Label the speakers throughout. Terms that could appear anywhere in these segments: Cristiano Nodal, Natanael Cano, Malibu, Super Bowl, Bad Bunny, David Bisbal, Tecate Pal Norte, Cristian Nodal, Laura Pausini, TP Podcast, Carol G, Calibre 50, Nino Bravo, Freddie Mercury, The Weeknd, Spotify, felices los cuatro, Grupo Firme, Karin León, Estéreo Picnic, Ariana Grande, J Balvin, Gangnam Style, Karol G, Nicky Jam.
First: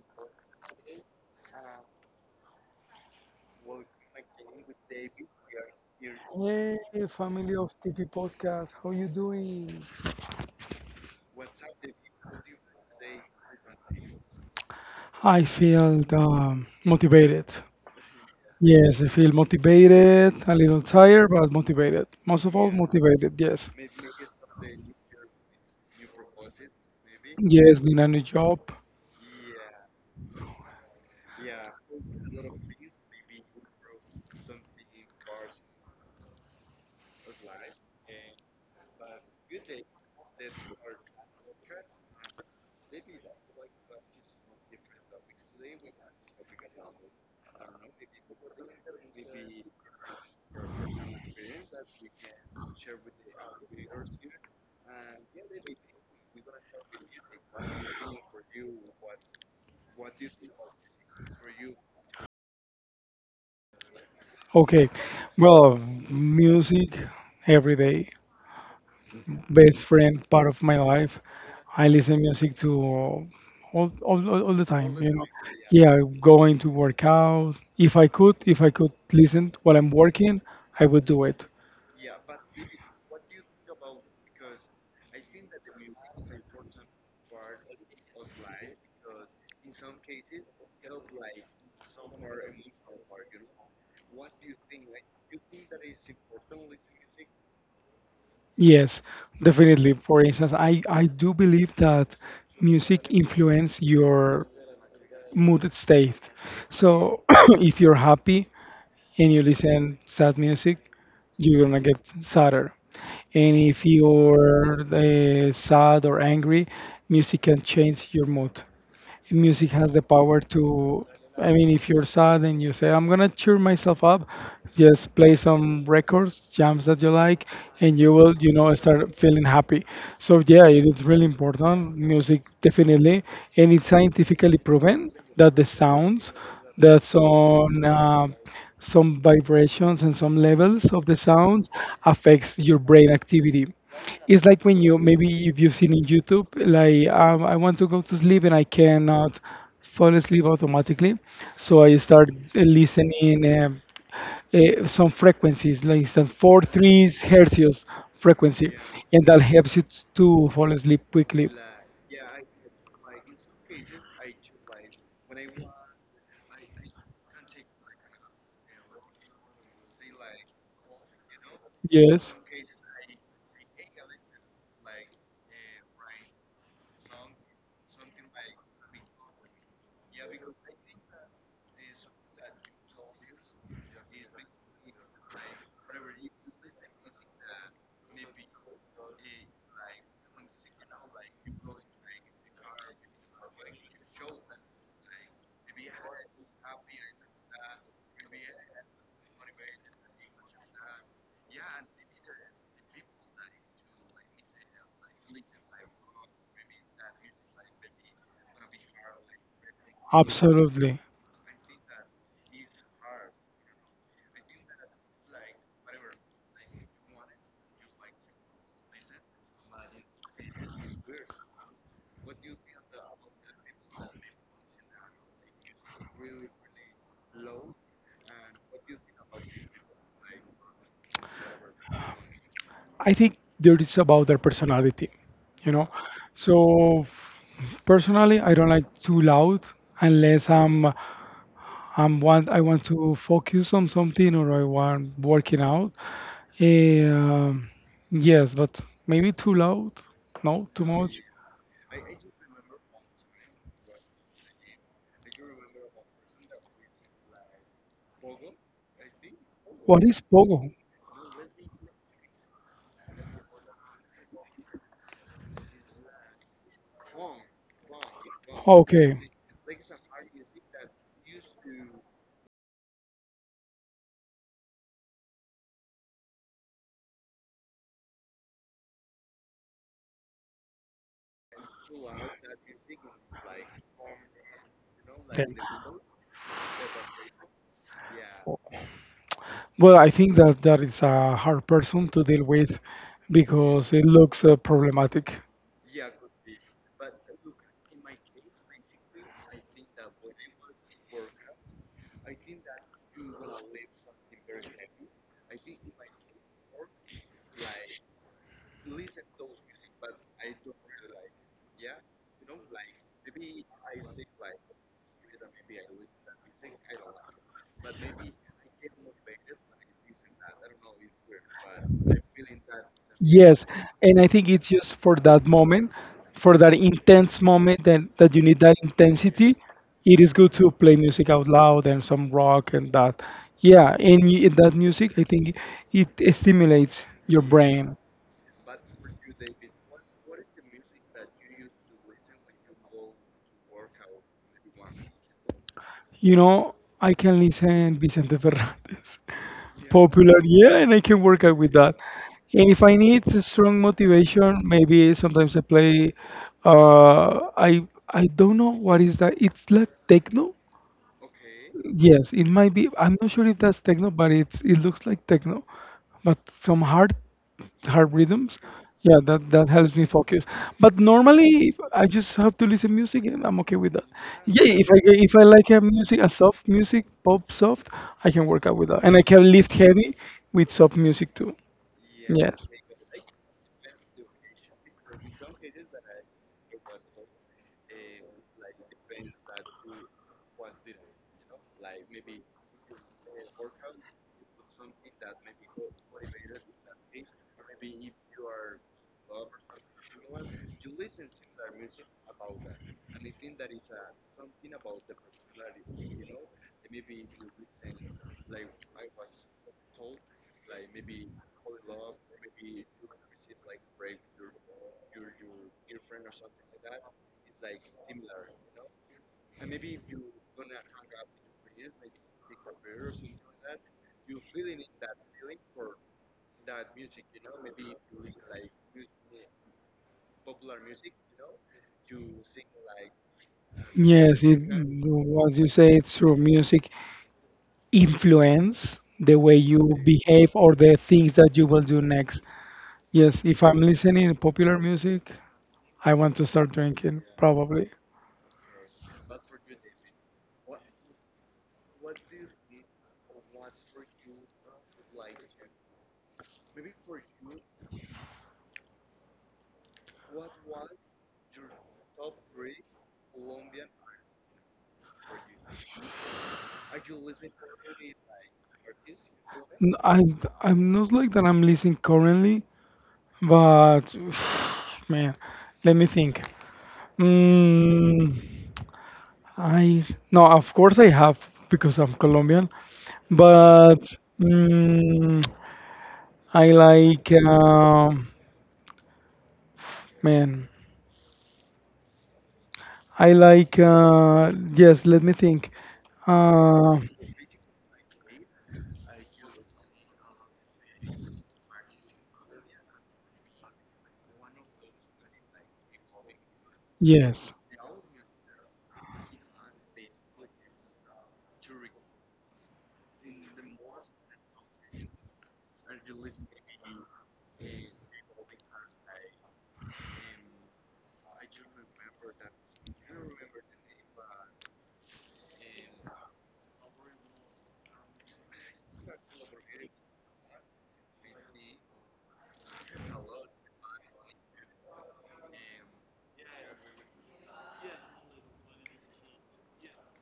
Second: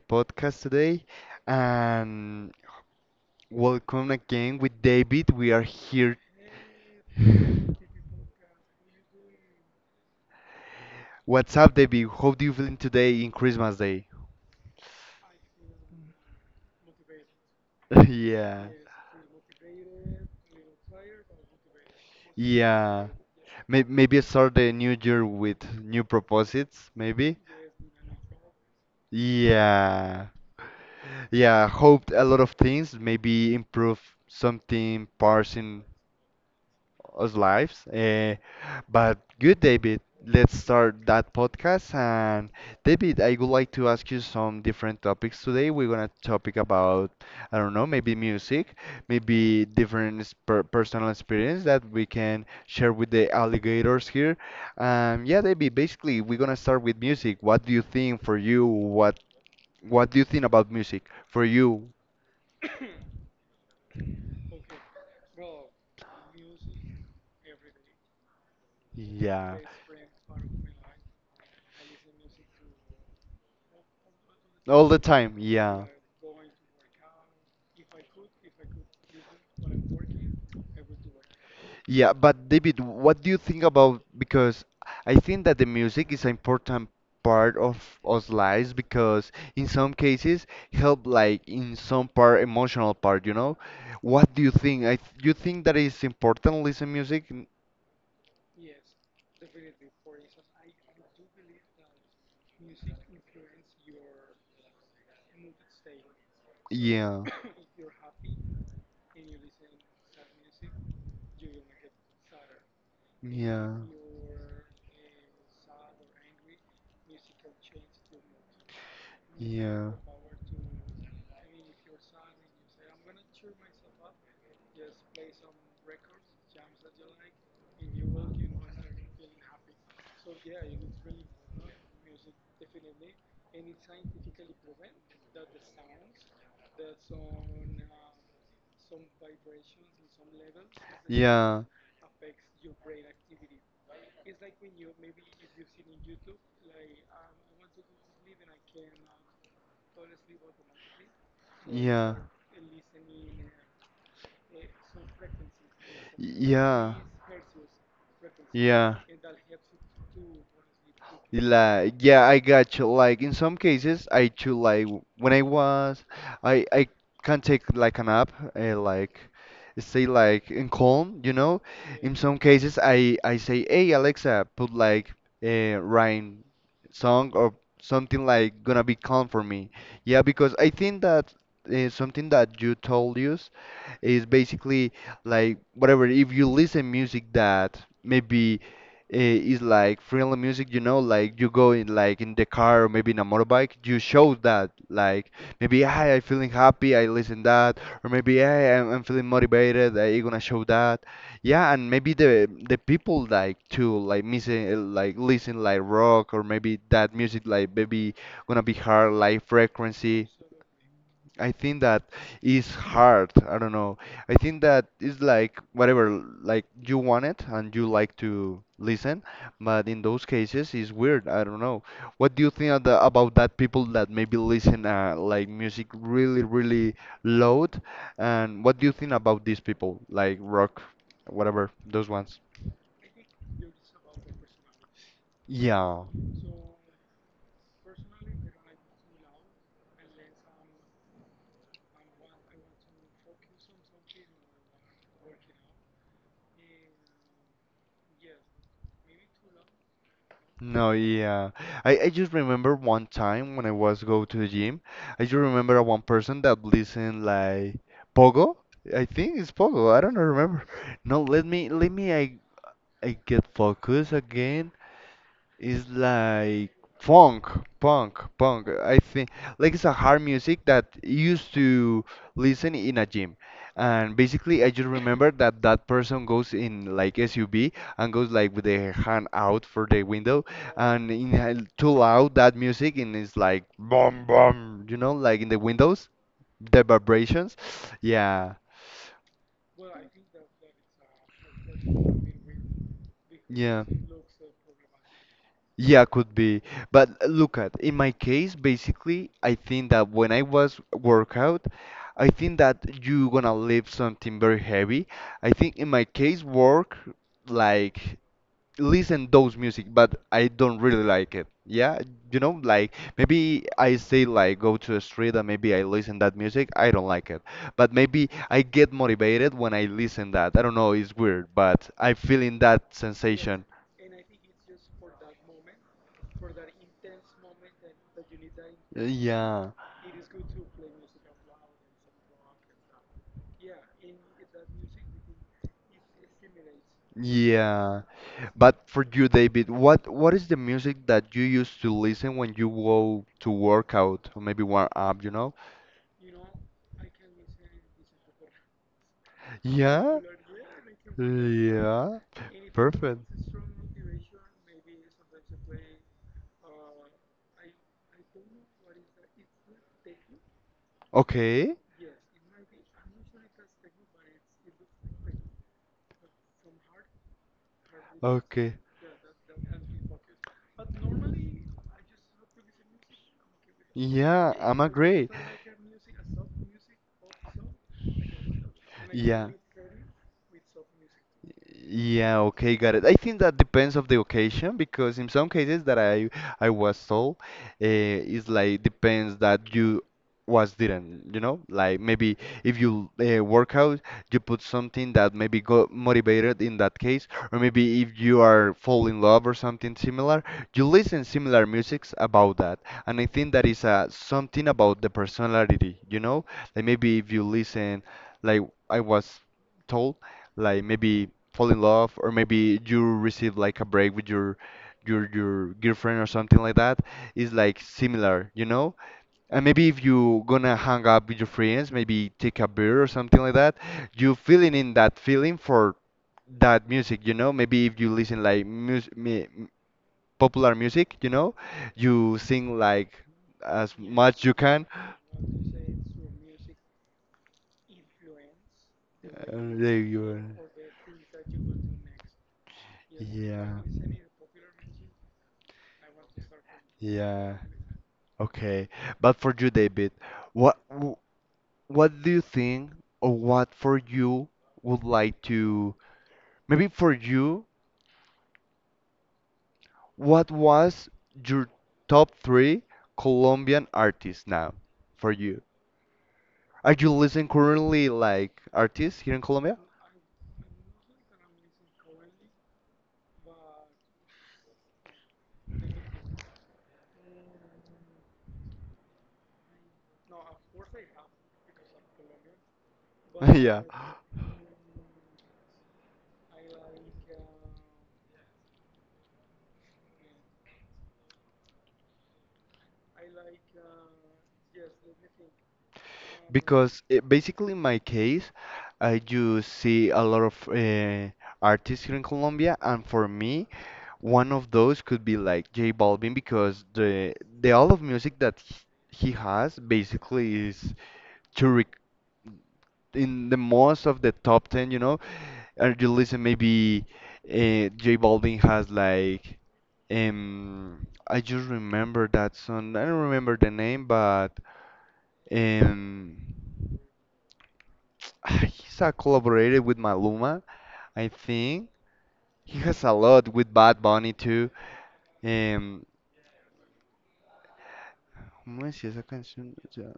Speaker 1: Podcast today, and welcome again with David. We are here.
Speaker 2: Here. Hey, family of TP Podcast, how you doing?
Speaker 1: What's up, David? How do you feeling today in Christmas Day?
Speaker 2: I feel motivated.
Speaker 1: Yeah,
Speaker 2: Yes, I feel motivated, a little tired, but motivated. Most of all, yeah,
Speaker 1: yeah.
Speaker 2: motivated, yes.
Speaker 1: Maybe start the new year with new proposits, maybe.
Speaker 2: Yes, been a new job.
Speaker 1: Yeah, yeah. Hoped a lot of things. Maybe improve something, parsing us lives. But good, David. Let's start that podcast. And David, I would like to ask you some different topics today. We're gonna topic about, I don't know, maybe music, maybe different per personal experience that we can share with the alligators here. Yeah, David. Basically, we're gonna start with music. What do you think for you? What do you think about music for you?
Speaker 2: Okay, well, music every day.
Speaker 1: Yeah,
Speaker 2: Best friend, part of my life. I listen music to all the all
Speaker 1: all
Speaker 2: time,
Speaker 1: the
Speaker 2: the you know.
Speaker 1: time.
Speaker 2: time.
Speaker 1: Yeah.
Speaker 2: Yeah, going to work out. If I could listen while I'm working, I would do it.
Speaker 1: Yeah, but David, what do you think about because I think that the music is an important part of us lives because in some cases help like in some part emotional part, you know? What do you think? You think that it's important listen music? N-
Speaker 2: Yes, definitely. For instance, I do believe that music influence your mood state. So
Speaker 1: Yeah.
Speaker 2: if you're happy and you listen sad music, you're gonna get sadder. And
Speaker 1: Yeah.
Speaker 2: if you're sad or angry, music can change your mood. Music
Speaker 1: Yeah.
Speaker 2: has the power to. I mean, if you're sad and you say, "I'm gonna cheer myself up," just play some records, jams that you like, and you will, you know, start feeling happy. So yeah, it is really important, music, definitely. And it's scientifically proven that the sounds, that some vibrations and some levels of the
Speaker 1: Yeah.
Speaker 2: sounds affects your brain activity. It's like when you, maybe if you've seen in YouTube, like I want to go to sleep and I cannot fall asleep automatically, so I
Speaker 1: Yeah.
Speaker 2: start listening some frequencies, like some four
Speaker 1: Yeah.
Speaker 2: threes hertzios frequency,
Speaker 1: Yeah.
Speaker 2: and that helps you to fall asleep quickly.
Speaker 1: Like, yeah, I got you. Like in some cases, I too like when I was, I can take like a nap, like stay like in calm, you know. In
Speaker 2: Yes.
Speaker 1: some cases, I say, hey Alexa, put like a rain song or something like gonna be calm for me. Yeah, because I think that something that you told us is basically like whatever. If you listen music that maybe is like friendly music, you know, like you go in like in the car or maybe in a motorbike, you show that like maybe hey, I'm feeling happy, I listen that, or maybe hey, I'm feeling motivated, I gonna show that. Yeah, and maybe the people like to like missing like listen like rock or maybe that music like maybe gonna be hard like frequency.
Speaker 2: Absolutely.
Speaker 1: I think that is hard. I don't know. I think that is like whatever, like you want it and you like to listen, but in those cases it's weird. I don't know. What do you think of about that people that maybe listen like music really, really loud? And what do you think about these people, like rock, whatever, those ones?
Speaker 2: I think there is about their personality, you know.
Speaker 1: Yeah.
Speaker 2: So personally, I don't like too loud unless I'm I'm want I want to focus on something or I want working out. Um yes, but maybe too loud, no, too
Speaker 1: No,
Speaker 2: much.
Speaker 1: yeah. I just remember one time when I was go to the gym, I just remember one person that listened like Pogo. I think it's Pogo.
Speaker 2: What
Speaker 1: I don't
Speaker 2: is pogo?
Speaker 1: remember. No, let me, I get focus again. It's like funk, punk. I
Speaker 2: Okay.
Speaker 1: think like it's a hard music that used to listen in a gym. And basically, I just remember that that person goes in like SUV and goes like with their hand out for the window and inhale too loud that music, and it's like boom boom, you know, like in
Speaker 2: Then.
Speaker 1: the windows, the vibrations, yeah,
Speaker 2: Well, I think that that is a hard person to deal with
Speaker 1: yeah.
Speaker 2: because it looks problematic.
Speaker 1: Yeah, could be. But look at, in my case, basically, I think that when I was workout, I think that you gonna lift something very heavy. I think in my case, work like listen those music, but I don't really like it, yeah. You know, like maybe I say like go to a street and maybe I listen that music, I don't like it, but maybe I get motivated when I listen that. I don't know, it's weird, but I feel in that sensation.
Speaker 2: Yes, and I think it's just for that moment, for that intense moment that, you need that intensity.
Speaker 1: Yeah,
Speaker 2: It is good to play music out loud and some rock and that. Yeah, and that music, I think it stimulates your brain.
Speaker 1: yeah, but for you, David, what is the music that you used to listen when you go to work out or maybe warm up, you know?
Speaker 2: You know, I can listen Vicente Fernández.
Speaker 1: Yeah,
Speaker 2: Popular, yeah, and I can work out with that.
Speaker 1: yeah,
Speaker 2: And if I
Speaker 1: perfect.
Speaker 2: need a strong motivation, maybe sometimes I play. I don't know what is that. It's like techno.
Speaker 1: Okay,
Speaker 2: Yes, it might be. I'm not sure if that's techno, but it looks like techno, but some hard rhythms.
Speaker 1: okay.
Speaker 2: Yeah, that helps me focus. But normally, I just have to listen music, and I'm okay with that.
Speaker 1: Yeah,
Speaker 2: Yeah,
Speaker 1: I'm agree.
Speaker 2: if I like a music, a soft music, pop soft, I can work out with that, and I can
Speaker 1: Yeah.
Speaker 2: lift heavy with soft music too.
Speaker 1: Yeah,
Speaker 2: Yes.
Speaker 1: okay, got it. I think that depends of the occasion because in some cases that I was told, it's like depends that you was didn't, you know? Like maybe if you work out, you put something that maybe got motivated in that case, or maybe if you are fall in love or something similar, you listen similar musics about that. And I think that is something about the personality, you know? Like maybe if you listen, like I was told like maybe fall in love or maybe you receive like a break with your your girlfriend or something like that, is like similar, you know. And maybe if you gonna hang up with your friends, maybe take a beer or something like that, you feeling in that feeling for that music, you know. Maybe if you listen like popular music, you know, you sing like as
Speaker 2: Yes,
Speaker 1: much you
Speaker 2: it,
Speaker 1: can.
Speaker 2: what you say, it's true. Music influence the way you
Speaker 1: There you are.
Speaker 2: behave or the things that you will do next. Yes, if I'm
Speaker 1: Yeah.
Speaker 2: listening to popular music, I want to start drinking,
Speaker 1: Yeah.
Speaker 2: probably.
Speaker 1: Okay. But for you, David, what w- what do you think or what for you would like to maybe for you, what was your top three Colombian artists now for you? Are you listening currently like artists here in Colombia?
Speaker 2: N- I, I'm not like that I'm listening currently, but man, let me think. Mm, I, no, of course I have because I'm Colombian,
Speaker 1: Yeah.
Speaker 2: but mm, I like man, I like yes. Let me think. Uh,
Speaker 1: Because it, basically, in my case, I do see a lot of artists here in Colombia, and for me, one of those could be like J Balvin because the
Speaker 2: yes,
Speaker 1: the all of music that he has basically is to rec in the most of the top 10, you know, and you listen maybe J Balvin has like I just remember that song. I don't remember the name, but um he's collaborated with Maluma, I think. He has a lot with Bad Bunny too. Um, ¿Cómo decía esa canción? Ya.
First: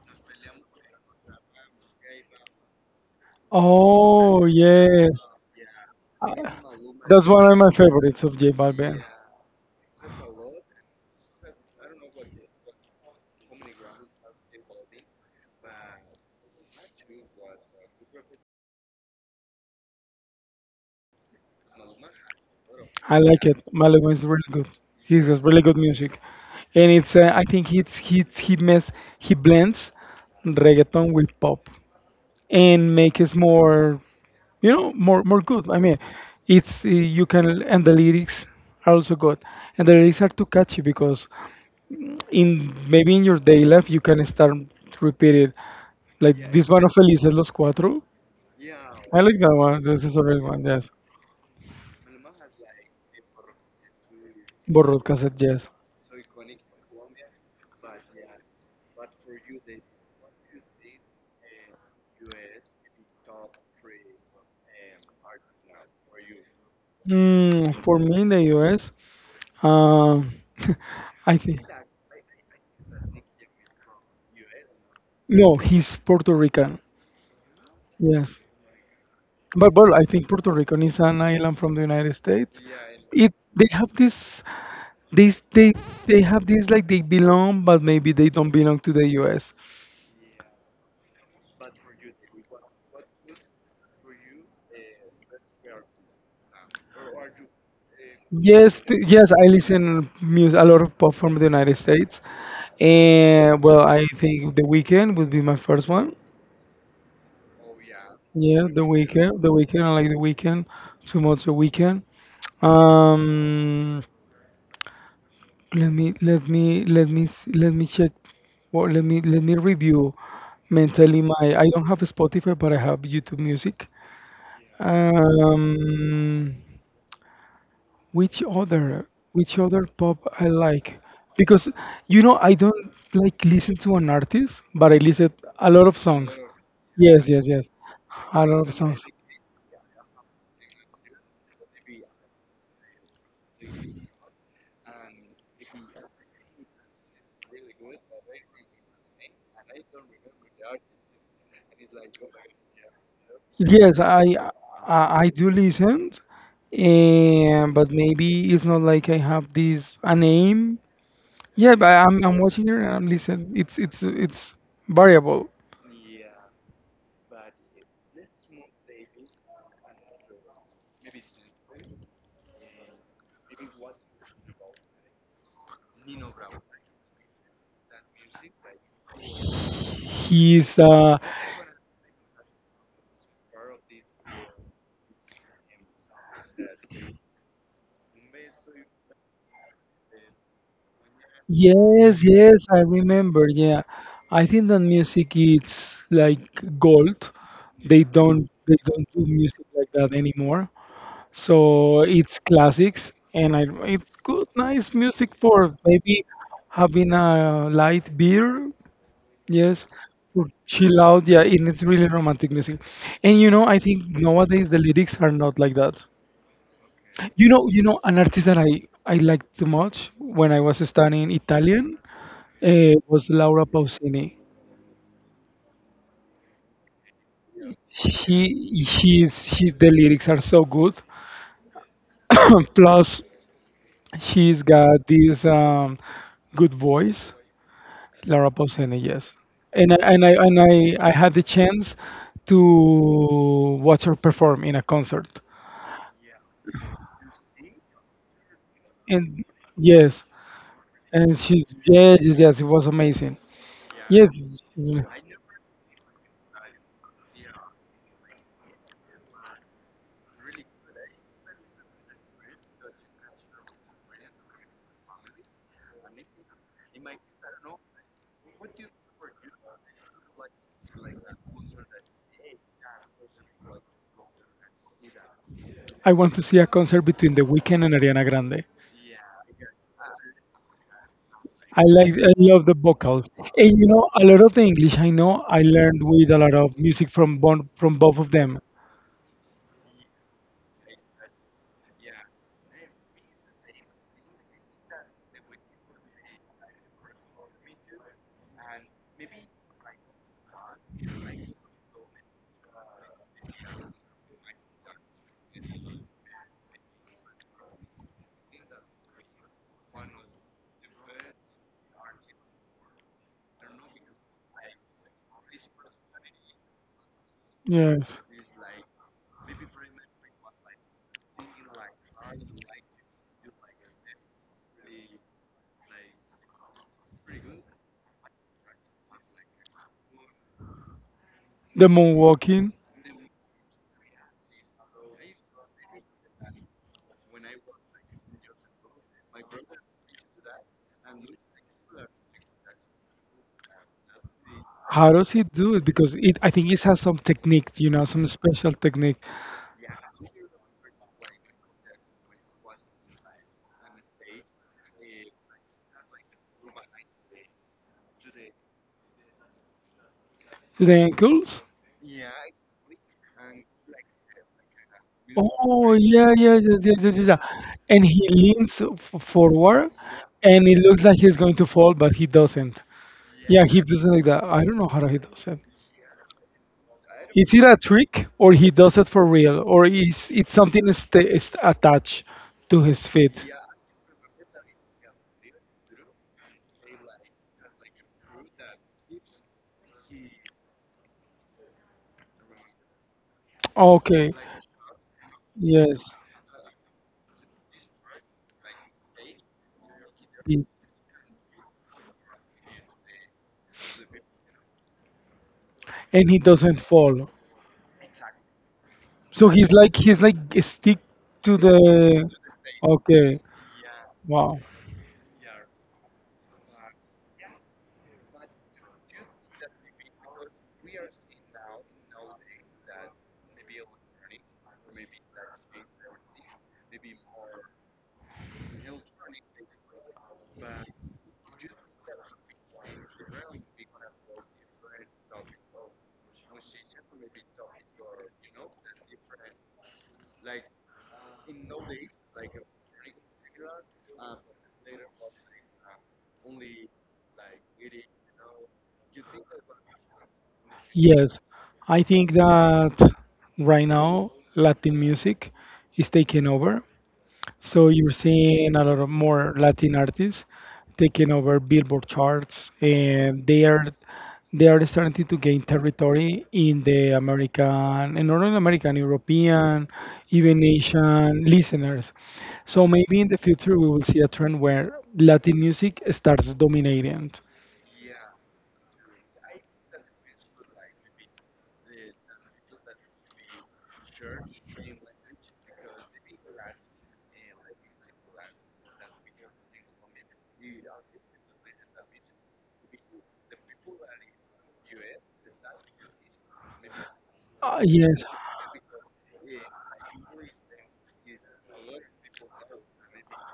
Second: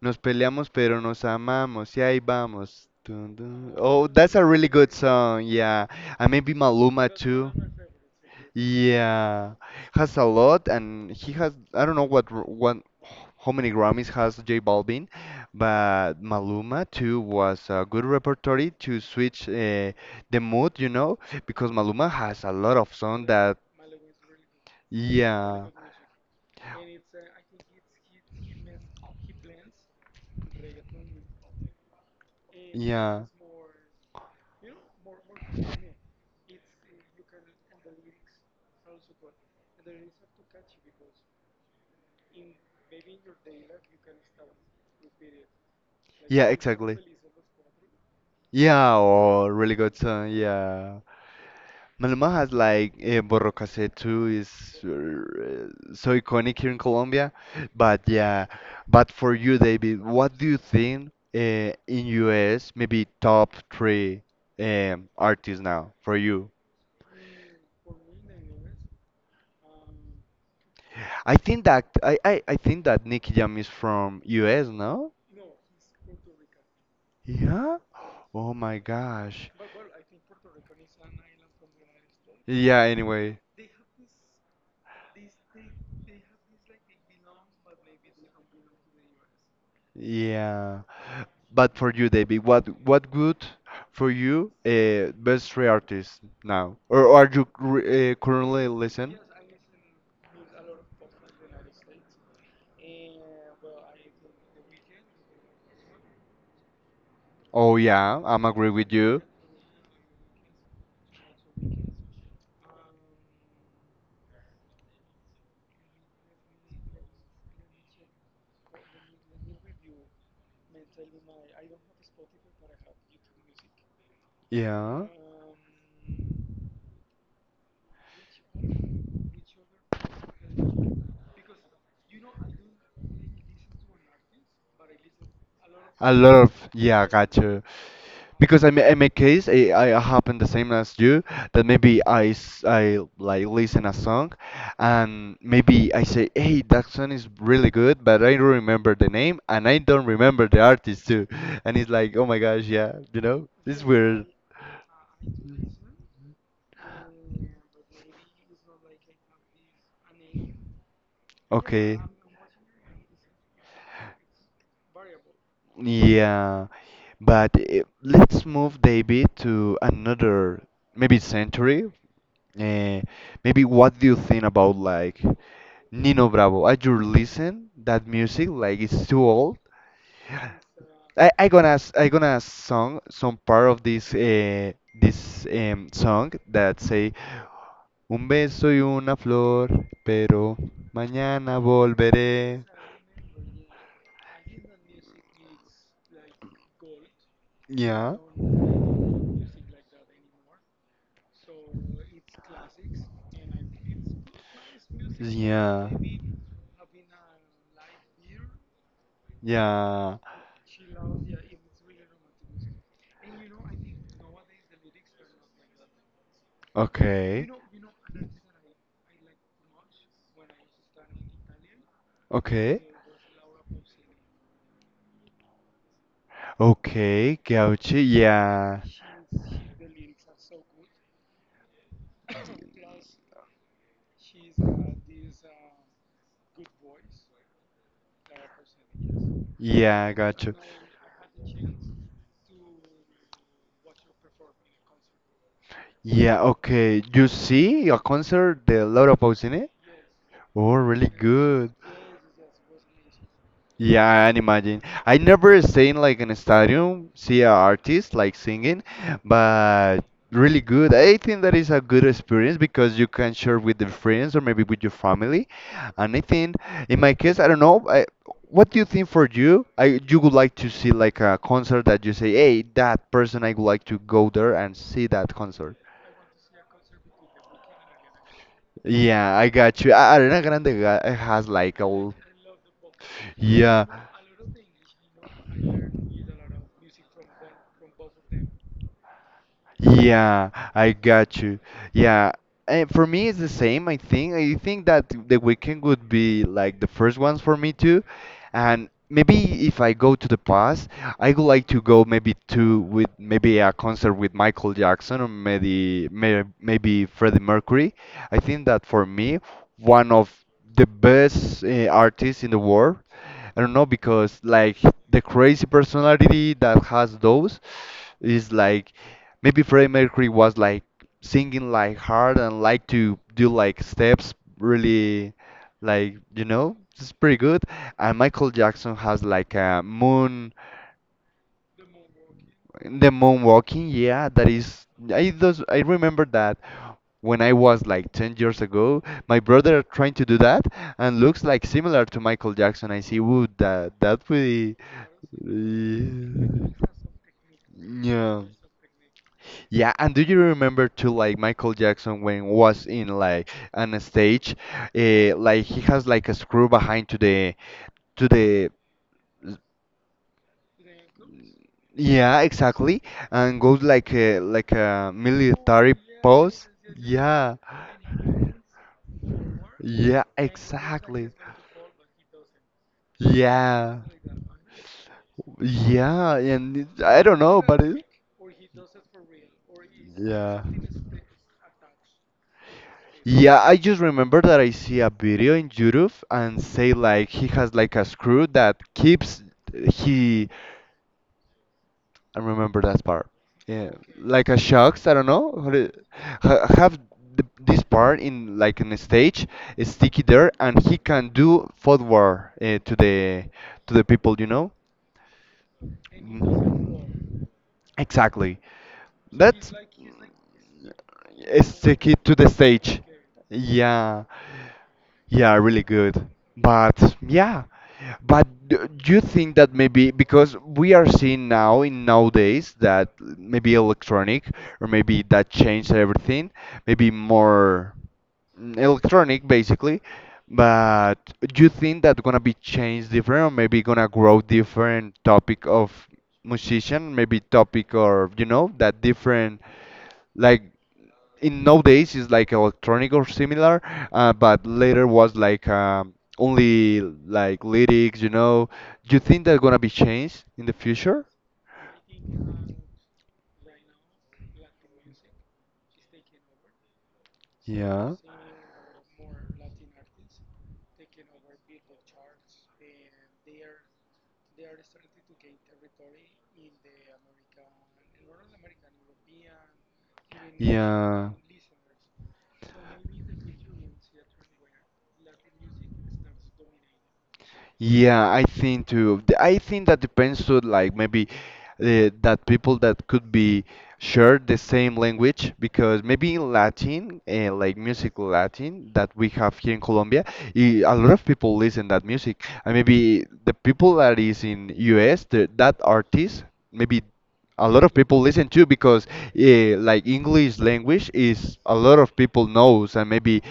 Speaker 1: Nos peleamos pero nos amamos. Y ahí vamos. Dun, dun. Oh, that's
Speaker 2: Oh,
Speaker 1: a really good
Speaker 2: yes.
Speaker 1: song. Yeah. And
Speaker 2: Uh,
Speaker 1: maybe Maluma
Speaker 2: that's one
Speaker 1: too.
Speaker 2: of my favorites of J Balvin.
Speaker 1: Yeah. Has a lot, and he has I don't know what how many Grammys has J Balvin, but Maluma too was a good repertory to switch the mood, you know, because Maluma has a lot of
Speaker 2: I
Speaker 1: songs
Speaker 2: like it.
Speaker 1: that
Speaker 2: Malibu is really good. He has really
Speaker 1: yeah.
Speaker 2: good music, and it's I think it's he mess he blends reggaeton with pop and makes
Speaker 1: Yeah.
Speaker 2: it more, you know, more good. I mean, it's you can, and the lyrics are also good, and the lyrics are too catchy because in, maybe in your day life, you can start to repeat it, like,
Speaker 1: Yeah,
Speaker 2: yeah, this one of
Speaker 1: exactly.
Speaker 2: felices los cuatro.
Speaker 1: Yeah,
Speaker 2: I like
Speaker 1: or
Speaker 2: that
Speaker 1: really
Speaker 2: one.
Speaker 1: good
Speaker 2: This is a
Speaker 1: song.
Speaker 2: real one. Yes,
Speaker 1: Yeah, Maluma has like Borro Cassette too is
Speaker 2: borrowed cassette, yes.
Speaker 1: uh, so iconic here in Colombia. But yeah, but for you, David, what do you think in US maybe top three artists now for you?
Speaker 2: For me in the US, um I
Speaker 1: I
Speaker 2: think.
Speaker 1: think that I think that Nicky Jam is from US, no?
Speaker 2: No, he's Puerto Rican,
Speaker 1: Yeah.
Speaker 2: yes.
Speaker 1: Oh my gosh.
Speaker 2: But, well, I think Puerto Rican is an island from the United States.
Speaker 1: Yeah.
Speaker 2: It
Speaker 1: Anyway.
Speaker 2: they have this, this They have this like they belong, but maybe they don't belong to the U.S.
Speaker 1: Yeah. But for you, David, what good for you best three artists now? Or are you currently listen?
Speaker 2: Yes, I listen music a lot of pop from the United States, and well, I think The weekend would be my first one.
Speaker 1: Oh yeah, I'm
Speaker 2: Yeah,
Speaker 1: agree
Speaker 2: the
Speaker 1: with you.
Speaker 2: weekend, the weekend. I like the weekend. Too much a weekend. Um, Let me check. Well, let me review mentally my. I don't have Spotify, but I have YouTube Music.
Speaker 1: Yeah.
Speaker 2: Um, which other pop I like? Because, you know, I don't like listen to an artist, but I listen a lot of
Speaker 1: A
Speaker 2: songs.
Speaker 1: lot of yeah,
Speaker 2: Yes, yes,
Speaker 1: gotcha.
Speaker 2: yes, a
Speaker 1: Because
Speaker 2: lot of
Speaker 1: I
Speaker 2: songs.
Speaker 1: make case I happen the same as you that maybe I, like listen a song, and maybe I say hey that song is really good, but I don't remember the name, and I don't remember the artist too, and it's like oh my gosh, yeah, you know, it's
Speaker 2: Yes,
Speaker 1: weird.
Speaker 2: I I do listen, and but maybe it's not like I have this a name. Yeah, but
Speaker 1: Okay,
Speaker 2: I'm watching her and I'm listening. It's variable.
Speaker 1: yeah, but let's move David to another maybe century. uh, Maybe what do you think about like Nino Bravo? I just listen that music like it's too old.
Speaker 2: He's
Speaker 1: I gonna song some part of this this song that say un beso y una flor, pero mañana
Speaker 2: yes,
Speaker 1: volveré.
Speaker 2: yes, I remember. Yeah, I think that music is like gold. They
Speaker 1: Yeah.
Speaker 2: don't they don't do music like that anymore. So it's classics, and I, it's good, nice music for
Speaker 1: Yeah.
Speaker 2: maybe having a light beer. Yes,
Speaker 1: Yeah.
Speaker 2: to chill out. Yeah, and it's really romantic music. And you know, I think nowadays the lyrics are not like that.
Speaker 1: Okay.
Speaker 2: You know, an artist that I liked too much when I was studying Italian
Speaker 1: Okay.
Speaker 2: was Laura Pausini.
Speaker 1: Okay, Gauchi. Yeah.
Speaker 2: She she's she The lyrics are so good. Plus, she's got this good voice, Laura Pausini. Yes, and I,
Speaker 1: Yeah,
Speaker 2: and I
Speaker 1: gotcha.
Speaker 2: and I I had the chance to watch her perform in a concert.
Speaker 1: Yeah, okay. You see a concert, the Laura
Speaker 2: And
Speaker 1: Pausini?
Speaker 2: yes,
Speaker 1: Oh, really
Speaker 2: and she's,
Speaker 1: good.
Speaker 2: yes, yes, yes. It was amazing.
Speaker 1: Yeah, I
Speaker 2: Yes,
Speaker 1: can
Speaker 2: she's,
Speaker 1: imagine. I never seen like in a stadium, see an artist like singing, but really good. I think that is a good experience because you can share with the friends or maybe with your family. And I think in my case, I don't know. What do you think for you? I You would like to see like a concert that you say, hey, that person I would like to go there and see that concert.
Speaker 2: I want to see a concert between The Weeknd and Ariana Grande.
Speaker 1: Yeah, I got you. Ariana Grande has like
Speaker 2: I like,
Speaker 1: all.
Speaker 2: I love the vocals, and, you
Speaker 1: Yeah.
Speaker 2: know, a lot of the English I know I learned with a lot of music from both of them.
Speaker 1: Yeah, I got you. Yeah, and for me it's the same. I think that The Weekend would be like the first ones for me too, and maybe if I go to the past, I would like to go maybe to with maybe a concert with Michael Jackson or maybe maybe Freddie Mercury. I think that for me one of the best artists in the world. I don't know because like the crazy personality that has those.
Speaker 2: Yes.
Speaker 1: It's like maybe Freddie Mercury was like singing like hard and like to do like steps really like, you know, it's pretty good. And Michael Jackson has like a moon,
Speaker 2: The moonwalking,
Speaker 1: the moon walking, yeah, that is I those I remember that when I was like 10 years ago my brother trying to do that and looks like similar to Michael Jackson I see would that that would be
Speaker 2: how does he do it? Because it, I think it has some technique, you know, some
Speaker 1: yeah.
Speaker 2: special technique.
Speaker 1: Yeah, and do you remember too, like Michael Jackson when was in like on a stage, like he has like a screw behind to the
Speaker 2: The ankles?
Speaker 1: yeah exactly, and goes like a
Speaker 2: Oh,
Speaker 1: military
Speaker 2: yeah, yeah,
Speaker 1: pose.
Speaker 2: yeah, yeah, yeah, yeah. yeah.
Speaker 1: Yeah,
Speaker 2: And he leans forward,
Speaker 1: yeah,
Speaker 2: yeah, and it looks like
Speaker 1: exactly.
Speaker 2: he's going to fall, but he doesn't. Yeah, he
Speaker 1: Yeah,
Speaker 2: does it like that. I don't know how he does it. Is
Speaker 1: yeah, and it- I don't know,
Speaker 2: it a
Speaker 1: but it,
Speaker 2: trick, or he does it for real, or is it
Speaker 1: yeah.
Speaker 2: something sta is attached to his feet?
Speaker 1: Yeah, I just remember that I see a video in YouTube and say like he has like a screw that keeps he I remember that part. Yeah,
Speaker 2: Okay.
Speaker 1: like a shocks, I don't know.
Speaker 2: Yes.
Speaker 1: Ha have th this part in like in a stage is sticky there
Speaker 2: He-
Speaker 1: and he can do forward to the people, you know?
Speaker 2: And he doesn't
Speaker 1: Mm.
Speaker 2: fall.
Speaker 1: Exactly.
Speaker 2: So
Speaker 1: That's
Speaker 2: he's like stick to
Speaker 1: it's the kid
Speaker 2: the.
Speaker 1: to the stage.
Speaker 2: Okay.
Speaker 1: Yeah,
Speaker 2: Wow.
Speaker 1: yeah, really good. But yeah, but do you think that maybe because we are seeing now in nowadays that maybe electronic or maybe that changed everything, maybe more electronic basically but do you think that gonna be changed different or maybe gonna grow different topic of musician maybe topic or you know that different like in nowadays is like electronic or similar but later was like only like lyrics, you know, do you think that gonna be changed in the future?
Speaker 2: Yes, I think that right now Latin music is taking over. So you're
Speaker 1: Yeah.
Speaker 2: seeing a lot of more Latin artists taking over Billboard charts, and they are starting to gain territory in the American, in Northern American, European, even
Speaker 1: Yeah.
Speaker 2: Asian listeners. So maybe in the future we will see a trend where Latin music starts dominating.
Speaker 1: Listeners. Yeah, I think too. I think that depends to like maybe that people that could be share the same language, because maybe in Latin, like music Latin that we have here in Colombia, a lot of people listen that music, and maybe the people that is in US, the, that artist, maybe. A lot of people
Speaker 2: Yes.
Speaker 1: listen to because eh, like English language is a lot of people knows, and maybe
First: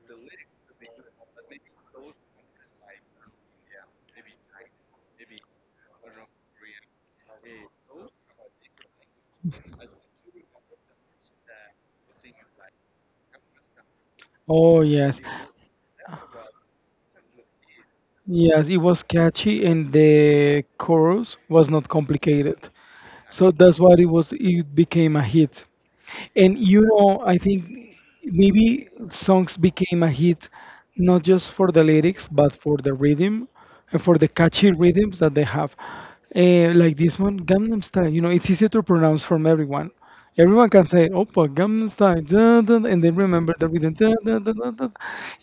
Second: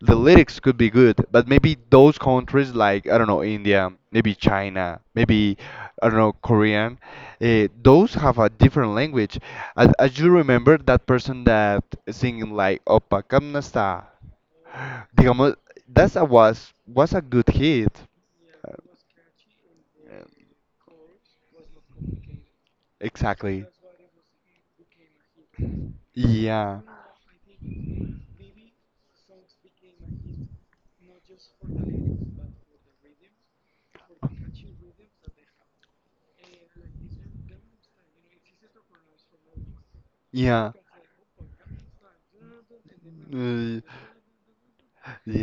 Speaker 1: the lyrics could be good, but maybe those countries like I don't know India, maybe China, maybe I don't know Korean, those have a different language. As you remember that person that singing like Opa Kamnasta,
Speaker 2: Oh, yes.
Speaker 1: digamos, that's a was a good hit.
Speaker 2: Yes,
Speaker 1: Uh,
Speaker 2: it was catchy and the chorus was not complicated. So
Speaker 1: Exactly.
Speaker 2: that's why it became a hit. And
Speaker 1: Yeah.
Speaker 2: you know, I think maybe songs became a hit not just for the lyrics, but for the rhythm and for the catchy rhythms that they have. Eh, like this one, Gangnam Style. You know, it's easy to pronounce from everyone. Everyone
Speaker 1: Yeah.
Speaker 2: can say, "Opa, Gangnam Style," dun, dun, and then remember the
Speaker 1: Uh,
Speaker 2: rhythm. Dun, dun, dun, dun, dun,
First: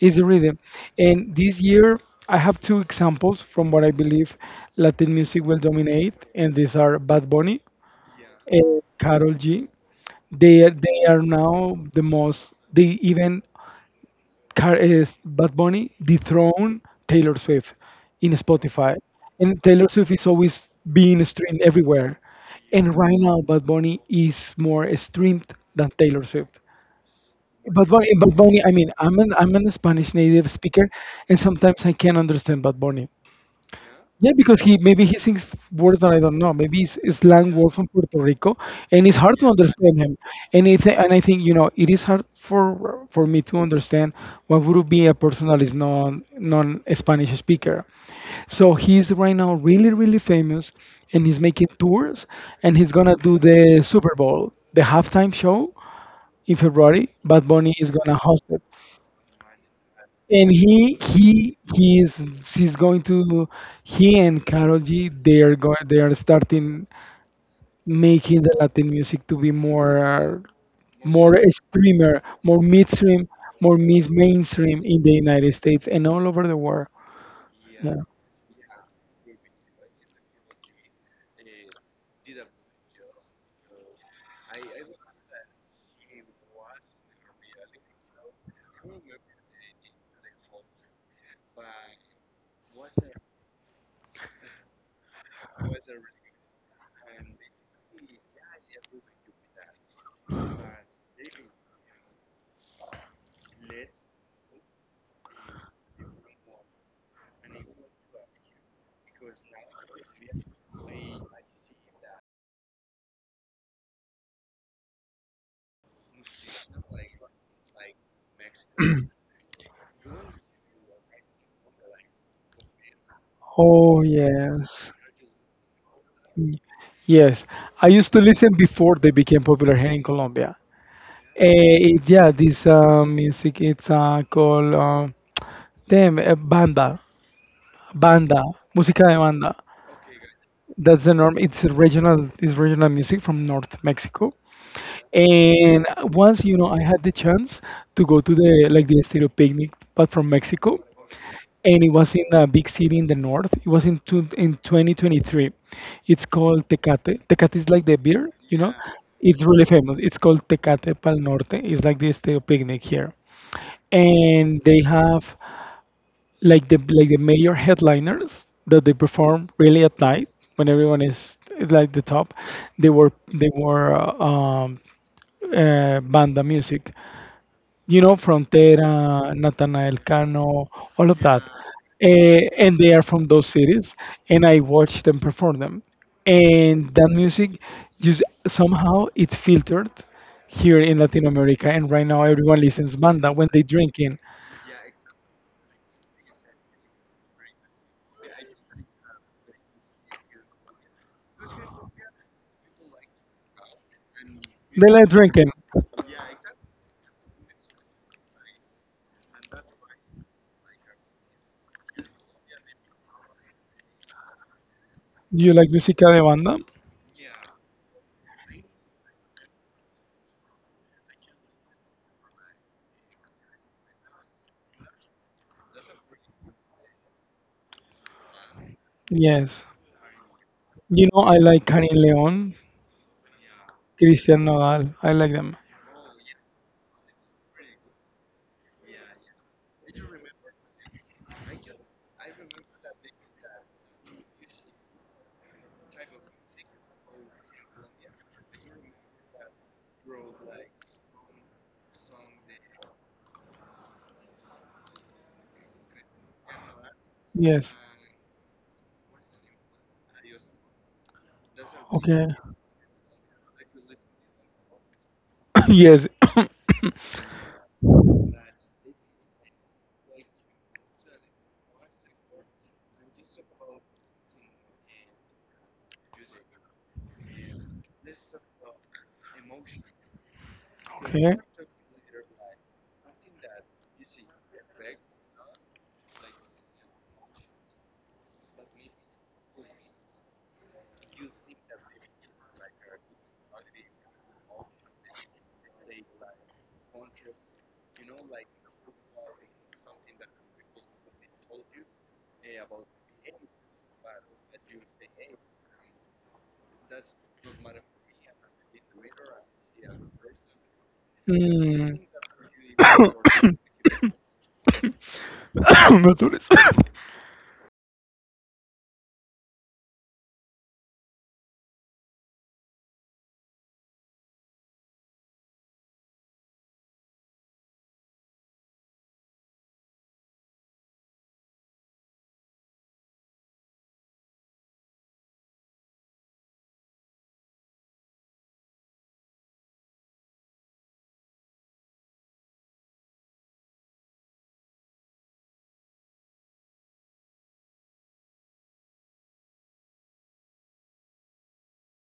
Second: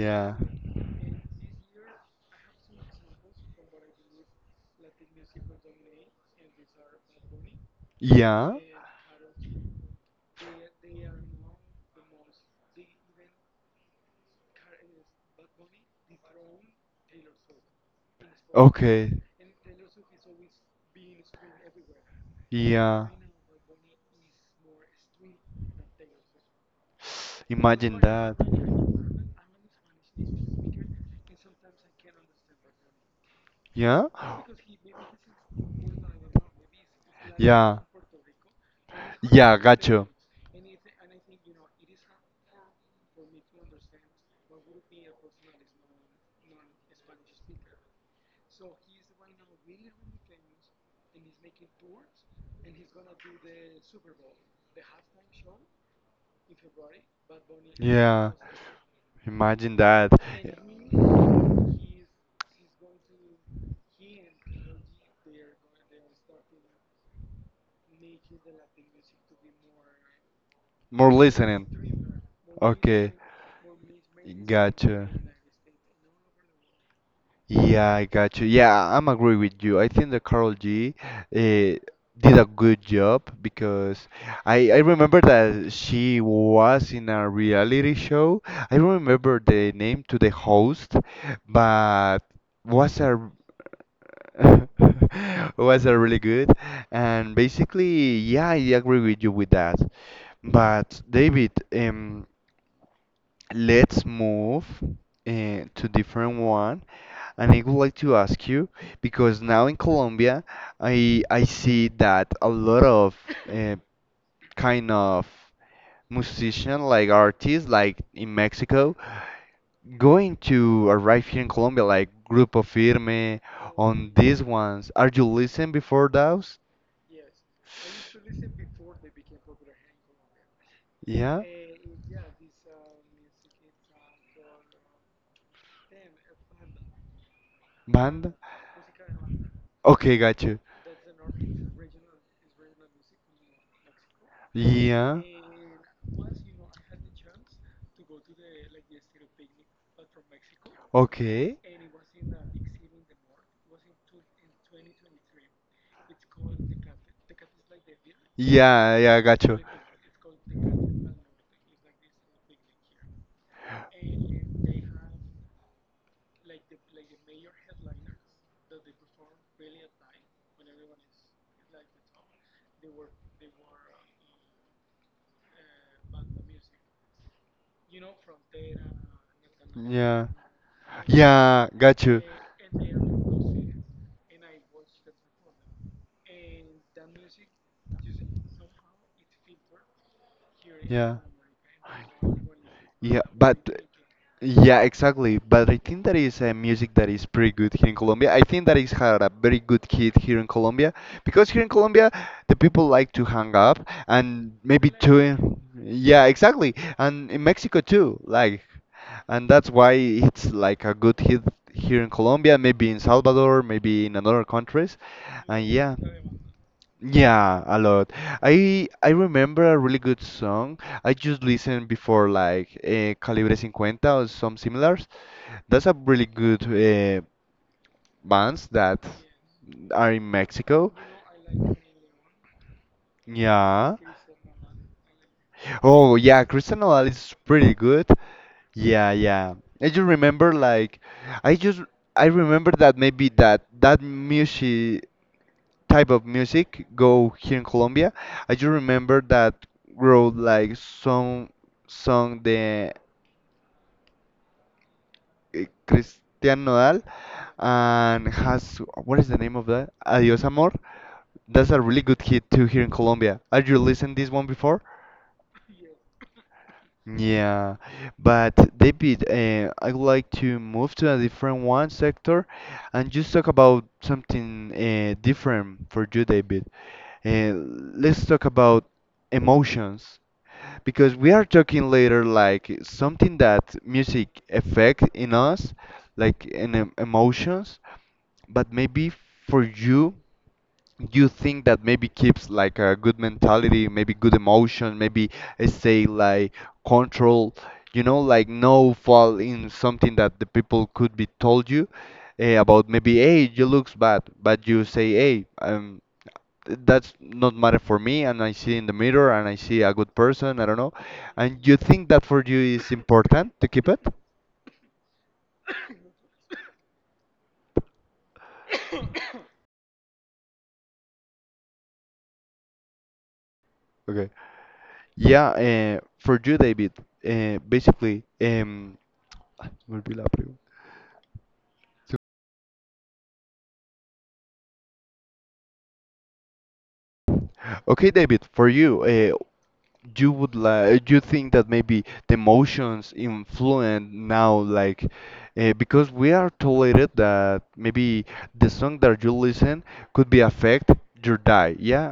Speaker 2: is the rhythm. And this year, I have two examples from what I believe Latin music will dominate, and these are Bad Bunny
Speaker 1: Yeah.
Speaker 2: and Karol G. They are now the most. They even car is Bad Bunny dethroned Taylor Swift in Spotify,
Speaker 1: Okay.
Speaker 2: and Taylor Swift is always being streamed everywhere. And
Speaker 1: Yeah.
Speaker 2: right now, Bad Bunny is more streamed than Taylor Swift.
Speaker 1: Imagine that.
Speaker 2: Bad Bunny. I mean, I'm an Spanish native speaker, and sometimes I can't understand Bad Bunny.
Speaker 1: Yeah.
Speaker 2: Yeah, because he, maybe he sings words that I don't know. Maybe it's slang words
Speaker 1: Yeah.
Speaker 2: from Puerto Rico, and it's hard to
Speaker 1: Yeah.
Speaker 2: understand
Speaker 1: Gotcha.
Speaker 2: him. And I think, you know, it is hard for me to understand what would be a person that is non Spanish speaker. So he's right now really famous, and he's making tours, and he's gonna do the Super Bowl, the halftime show in February. Bad Bunny is gonna
Speaker 1: Yeah,
Speaker 2: host it,
Speaker 1: imagine that.
Speaker 2: and he is she's going to he and Carol G, they are going, they are starting making the Latin music to be more
Speaker 1: More
Speaker 2: more streamer
Speaker 1: listening.
Speaker 2: more
Speaker 1: Okay,
Speaker 2: midstream more mid mainstream in
Speaker 1: gotcha.
Speaker 2: the United States and all over the world. Yeah.
Speaker 1: Yeah, I got you. Yeah, I'm agree with you. I think that Carol G eh, did a good job because I remember that she was in a reality show. I don't remember the name to the host, but was a was a really good. And basically, yeah, I agree with you with that. But David, let's move to different one. And I would like to ask you because now in Colombia, I see that a lot of uh, kind of musician like artists like in Mexico going to arrive here in Colombia like Grupo Firme
Speaker 2: Oh
Speaker 1: on these ones.
Speaker 2: yes,
Speaker 1: Are you listen before those?
Speaker 2: Y- yes. I used to listen before they became popular here in Colombia.
Speaker 1: Yeah.
Speaker 2: Yeah, this music it's called damn eh, banda,
Speaker 1: Band?
Speaker 2: banda, música de banda.
Speaker 1: Okay, got you.
Speaker 2: That's the norm. It's regional. It's regional music from North Mexico.
Speaker 1: Yeah.
Speaker 2: And once, you know, I had the chance to go to the, like, the Estéreo Picnic, but from Mexico,
Speaker 1: Okay.
Speaker 2: and it was in a big city in the north. It was in 2023. It's called Tecate. Tecate is like the beer, you know.
Speaker 1: Yeah, yeah, I
Speaker 2: It's
Speaker 1: got
Speaker 2: really
Speaker 1: you.
Speaker 2: famous. It's called Tecate Pal Norte. It's like the Estéreo Picnic here, and they have like the major headliners that they perform really at night when everyone is like the top they were banda music, you know, frontera, Natanael
Speaker 1: Yeah.
Speaker 2: Cano, all of that.
Speaker 1: Yeah, got you.
Speaker 2: And they are from those cities, and I watch them perform them, and that music just somehow it's filtered here in
Speaker 1: Yeah.
Speaker 2: Latin America, and right now everyone listens
Speaker 1: Yeah,
Speaker 2: banda when
Speaker 1: but
Speaker 2: they drinking.
Speaker 1: yeah, exactly. But I think that is a music that is pretty good here in Colombia. I think that is had a very good hit here in Colombia because here in Colombia the people like to hang up and
Speaker 2: They
Speaker 1: maybe
Speaker 2: like drinking.
Speaker 1: to yeah, exactly. And in Mexico too, like and that's why it's like a good hit here in Colombia, maybe in Salvador, maybe in another countries.
Speaker 2: You
Speaker 1: And
Speaker 2: like
Speaker 1: yeah.
Speaker 2: música de banda?
Speaker 1: Yeah, a lot. I remember a really good song. I just listened before like Calibre 50 or some similars. That's a really good bands that
Speaker 2: Yes.
Speaker 1: are in Mexico.
Speaker 2: You know, I like Karin León,
Speaker 1: Yeah.
Speaker 2: Cristian Nodal. I like them.
Speaker 1: Oh yeah, Cristiano Nodal is pretty good. Yeah, yeah. I just remember like I just I remember that maybe that music type of music go here in Colombia. I just remember that wrote like some song the eh, Christian Nodal
Speaker 2: Yes.
Speaker 1: and has what is the name of that? Adios Amor. That's a really good
Speaker 2: Okay.
Speaker 1: hit too here in Colombia. Have you listened this one before?
Speaker 2: Yes.
Speaker 1: Yeah, but David, I would like to move to a different one sector and just talk about something different for you, David. Uh, let's talk about emotions because we
Speaker 2: Okay.
Speaker 1: are talking later like something that music affect in us, like in emotions. But maybe for you, you think that maybe keeps like a good mentality, maybe good emotion, maybe say like control. You know, like no fall in something that the people could be told you eh, about maybe hey you looks bad but you say hey that's not matter for me and I see in the mirror and I see a good person, I don't know. And you
Speaker 2: Mm.
Speaker 1: think that for you is important to keep it?
Speaker 2: Betul
Speaker 1: Okay. Yeah, for you, David, basically, se me olvidó la pregunta. Okay, David, for you, you would like you think that maybe the emotions influence now like because we are tolerated that maybe the song that you listen could be affect your day, yeah,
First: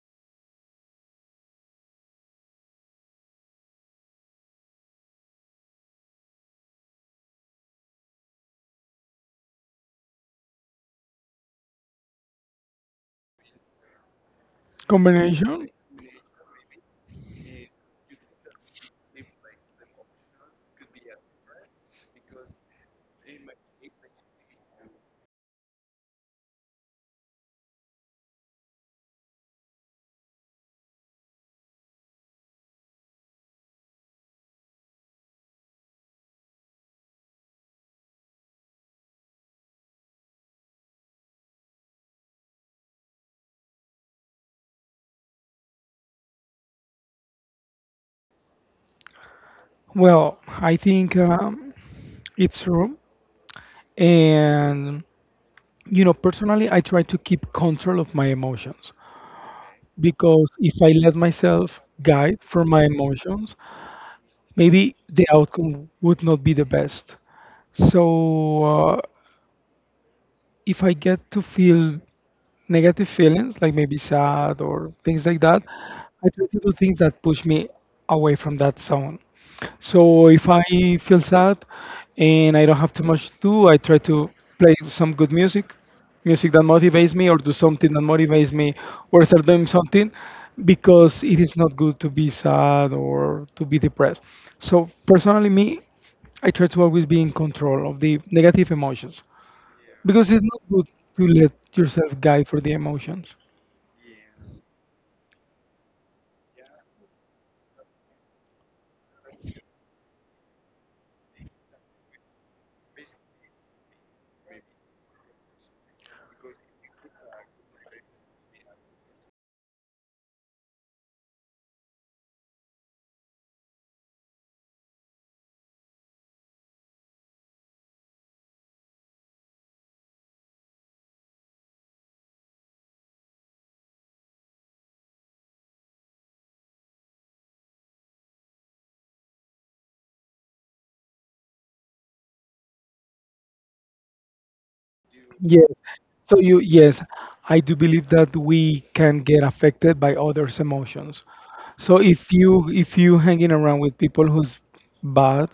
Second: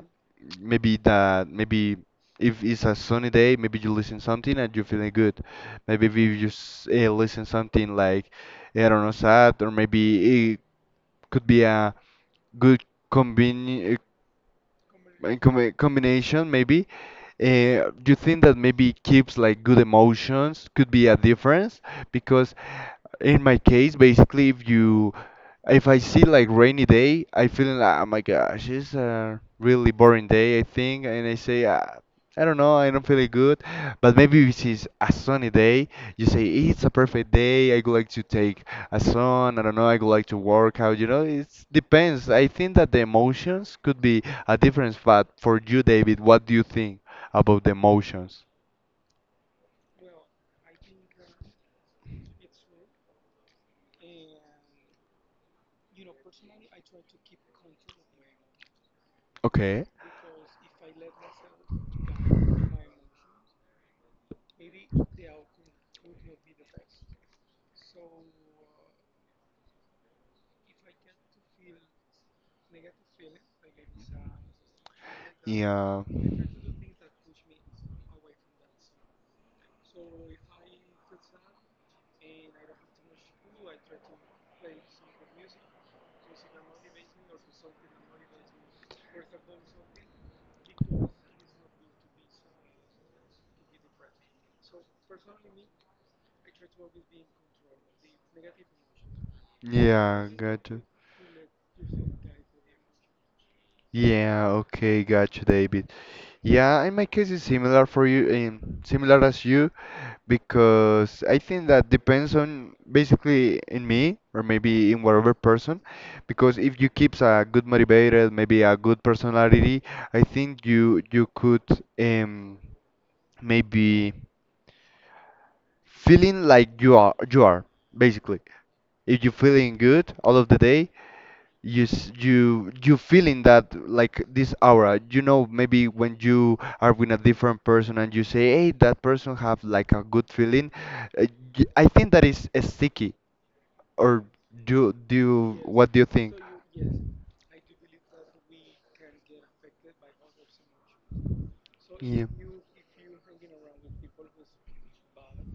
Speaker 1: maybe that maybe if it's a sunny day maybe you listen something and you're feeling good, maybe if you listen something like eh, I don't know sad or maybe it could be a good convenient in
Speaker 2: Combination.
Speaker 1: combination maybe do you think that maybe it keeps like good emotions could be a difference because in my case basically if you if I see like rainy day I feel like oh my gosh it's a really boring day I think and I say I don't know, I don't feel it good, but maybe if it's a sunny day, you say it's a perfect day. I would like to take a sun. I don't know. I would like to work out. You know, it depends. I think that the emotions could be a difference. But for you, David, what do you think about the emotions?
Speaker 2: Well, I think it's true, and you know, personally I try to keep control of my emotions,
Speaker 1: Okay.
Speaker 2: because if I let myself guide from my emotions, maybe the outcome would not be the best. So if I get to feel negative feelings, like maybe sad or things like that,
Speaker 1: Yeah.
Speaker 2: I try to do things that push me away from that zone. So if I feel sad and I don't have too much to do, I try to play some good music, music that motivates me, or do something that motivates me, or start doing something, because it is not good to be sad or to be depressed. So personally, me, I try to always be in control of the negative emotions,
Speaker 1: Yeah,
Speaker 2: because it's not
Speaker 1: gotcha.
Speaker 2: good to let yourself guide for the emotions.
Speaker 1: Yeah, okay, got you, David. Yeah, in my case it's similar for you, similar as you, because I think that depends on basically in me or maybe in whatever person, because if you keeps a good motivated, maybe a good personality, I think you could um maybe feeling like you are basically. If you're feeling good all of the day, you you feeling that like this aura, you know, maybe when you are with a different person and you say hey that person have like a good feeling uh, I think that is sticky or do you,
Speaker 2: Yes.
Speaker 1: what do you think?
Speaker 2: So you yes, I do believe that we can get affected by others' emotions. So
Speaker 1: Yeah.
Speaker 2: if you hanging around with people who's bad,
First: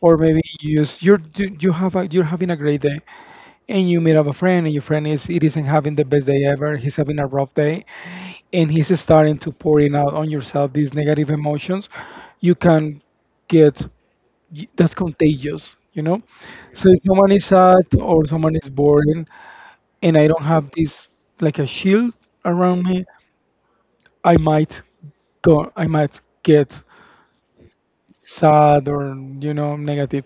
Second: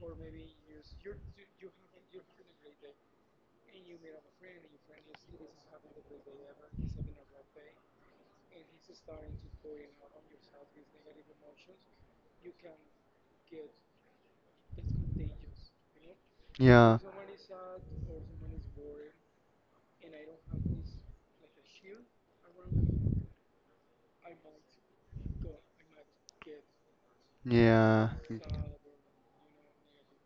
Speaker 2: or maybe you just you have a, you're having a great day, and you meet up a friend, and your friend is it isn't having the best day ever. He's having a rough day, and he's starting to pouring out on yourself these negative emotions. You can get y- that's contagious, you know? So
Speaker 1: Yeah.
Speaker 2: if someone is sad or someone is boring and I don't have this like a shield around me, I might go I might get
Speaker 1: Yeah.
Speaker 2: sad or, you know, negative.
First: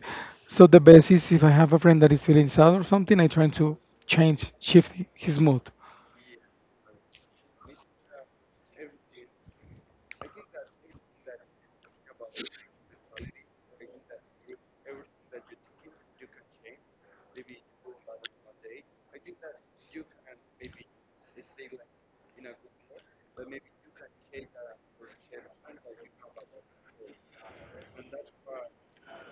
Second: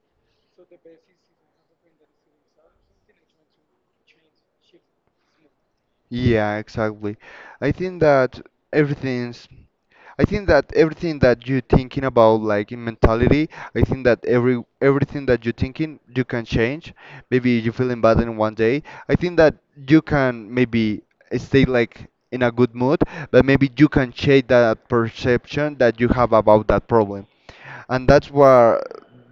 Speaker 2: So the best is if I have a friend that is feeling sad or something, I try to change shift his mood.
Speaker 1: Yeah, exactly. I think that everything's I think that everything that you're thinking about, like in mentality, I think that everything that you're thinking, you can change. Maybe you're feeling bad in one day. I think that you can maybe stay like in a good mood, but maybe you can change that perception that you have about that problem, and that's what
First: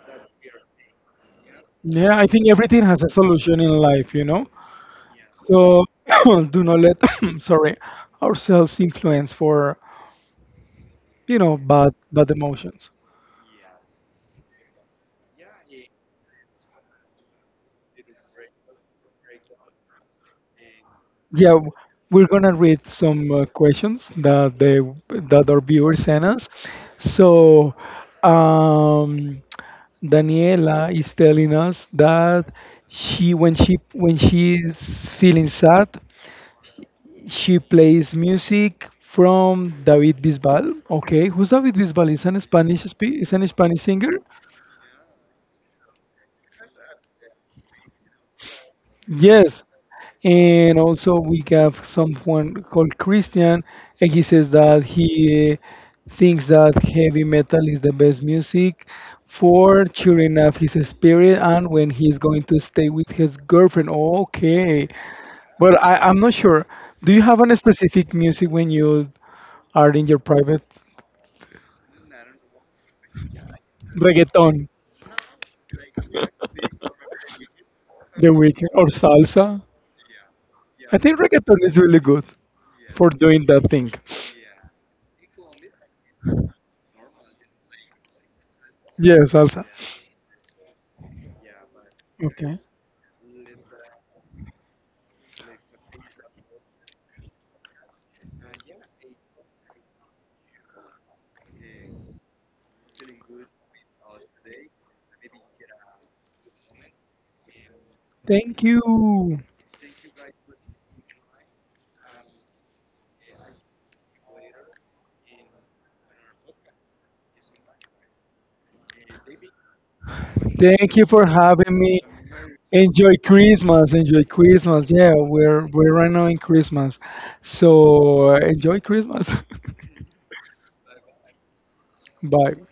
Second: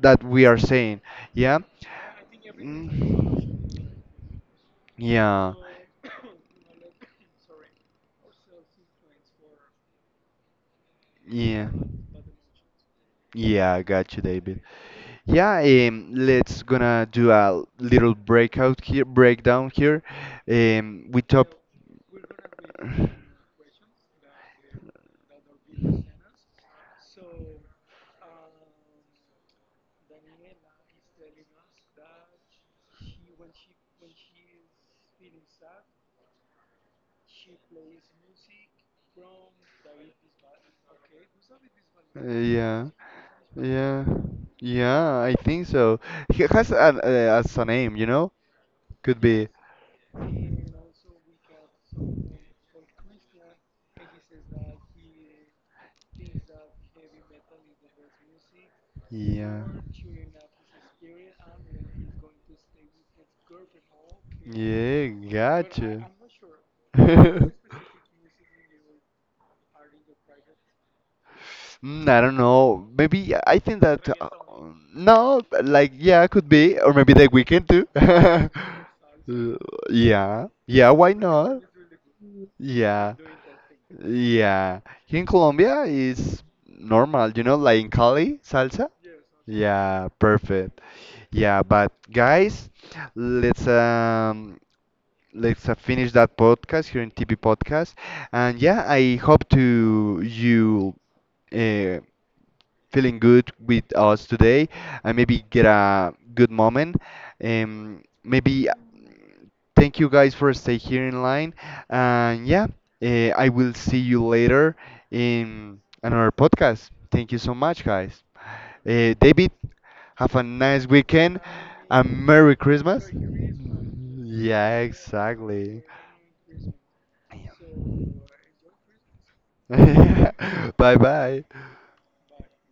Speaker 1: that we are saying. Yeah.
Speaker 2: Yeah, I think everything has a
Speaker 1: Mm.
Speaker 2: solution in life, you know.
Speaker 1: Yeah.
Speaker 2: So do not let sorry ourselves influence for you know
Speaker 1: Yeah.
Speaker 2: bad emotions.
Speaker 1: Yeah, I got you, David. Yeah, let's gonna do a little breakout here, breakdown here. We
Speaker 2: Yeah,
Speaker 1: top.
Speaker 2: w- we're gonna read some questions that they that our viewers sent us. So, um, Daniela is telling us that she when she is feeling sad, she plays music from David Bisbal. Okay, who's David Bisbal? Is an Spanish
Speaker 1: Yeah,
Speaker 2: spe- is an Spanish
Speaker 1: yeah,
Speaker 2: singer.
Speaker 1: yeah. I think so. He has a as a name, you know. Could be.
Speaker 2: Yes, and also we have someone called Christian, and he says that he thinks that heavy metal is the best music
Speaker 1: Yeah.
Speaker 2: for cheering up his spirit and when he's going to stay with his girlfriend. Okay,
Speaker 1: Yeah,
Speaker 2: but
Speaker 1: gotcha.
Speaker 2: I, I'm not sure. Do you have any specific music when you are in your private
Speaker 1: Mm, I don't know. Maybe I think that
Speaker 2: reggaeton,
Speaker 1: no, like yeah, could be, or maybe the weekend too.
Speaker 2: the weekend or
Speaker 1: Uh,
Speaker 2: salsa?
Speaker 1: yeah, yeah,
Speaker 2: I
Speaker 1: why
Speaker 2: think reggaeton
Speaker 1: not?
Speaker 2: is really good for
Speaker 1: Yeah,
Speaker 2: doing that thing.
Speaker 1: yeah. Here in Colombia is normal, you know, like in Cali, salsa.
Speaker 2: Yes, salsa.
Speaker 1: Yeah, perfect. Yeah, but
Speaker 2: Okay.
Speaker 1: guys, let's um let's finish that podcast here in TP Podcast. And yeah, I hope to you. Uh, feeling good with us today and maybe get a good moment.
Speaker 2: Thank
Speaker 1: Maybe
Speaker 2: you.
Speaker 1: thank you guys for stay here in line. And yeah, I will see you later in another podcast. Thank you so much, guys. David, have a nice
Speaker 2: Thank you for
Speaker 1: weekend
Speaker 2: having me.
Speaker 1: and Merry Christmas.
Speaker 2: Enjoy Christmas. Enjoy
Speaker 1: Yeah,
Speaker 2: Christmas. Yeah, we're
Speaker 1: exactly.
Speaker 2: we're right now in Christmas. So enjoy Christmas.
Speaker 1: Bye bye.
Speaker 2: Bye.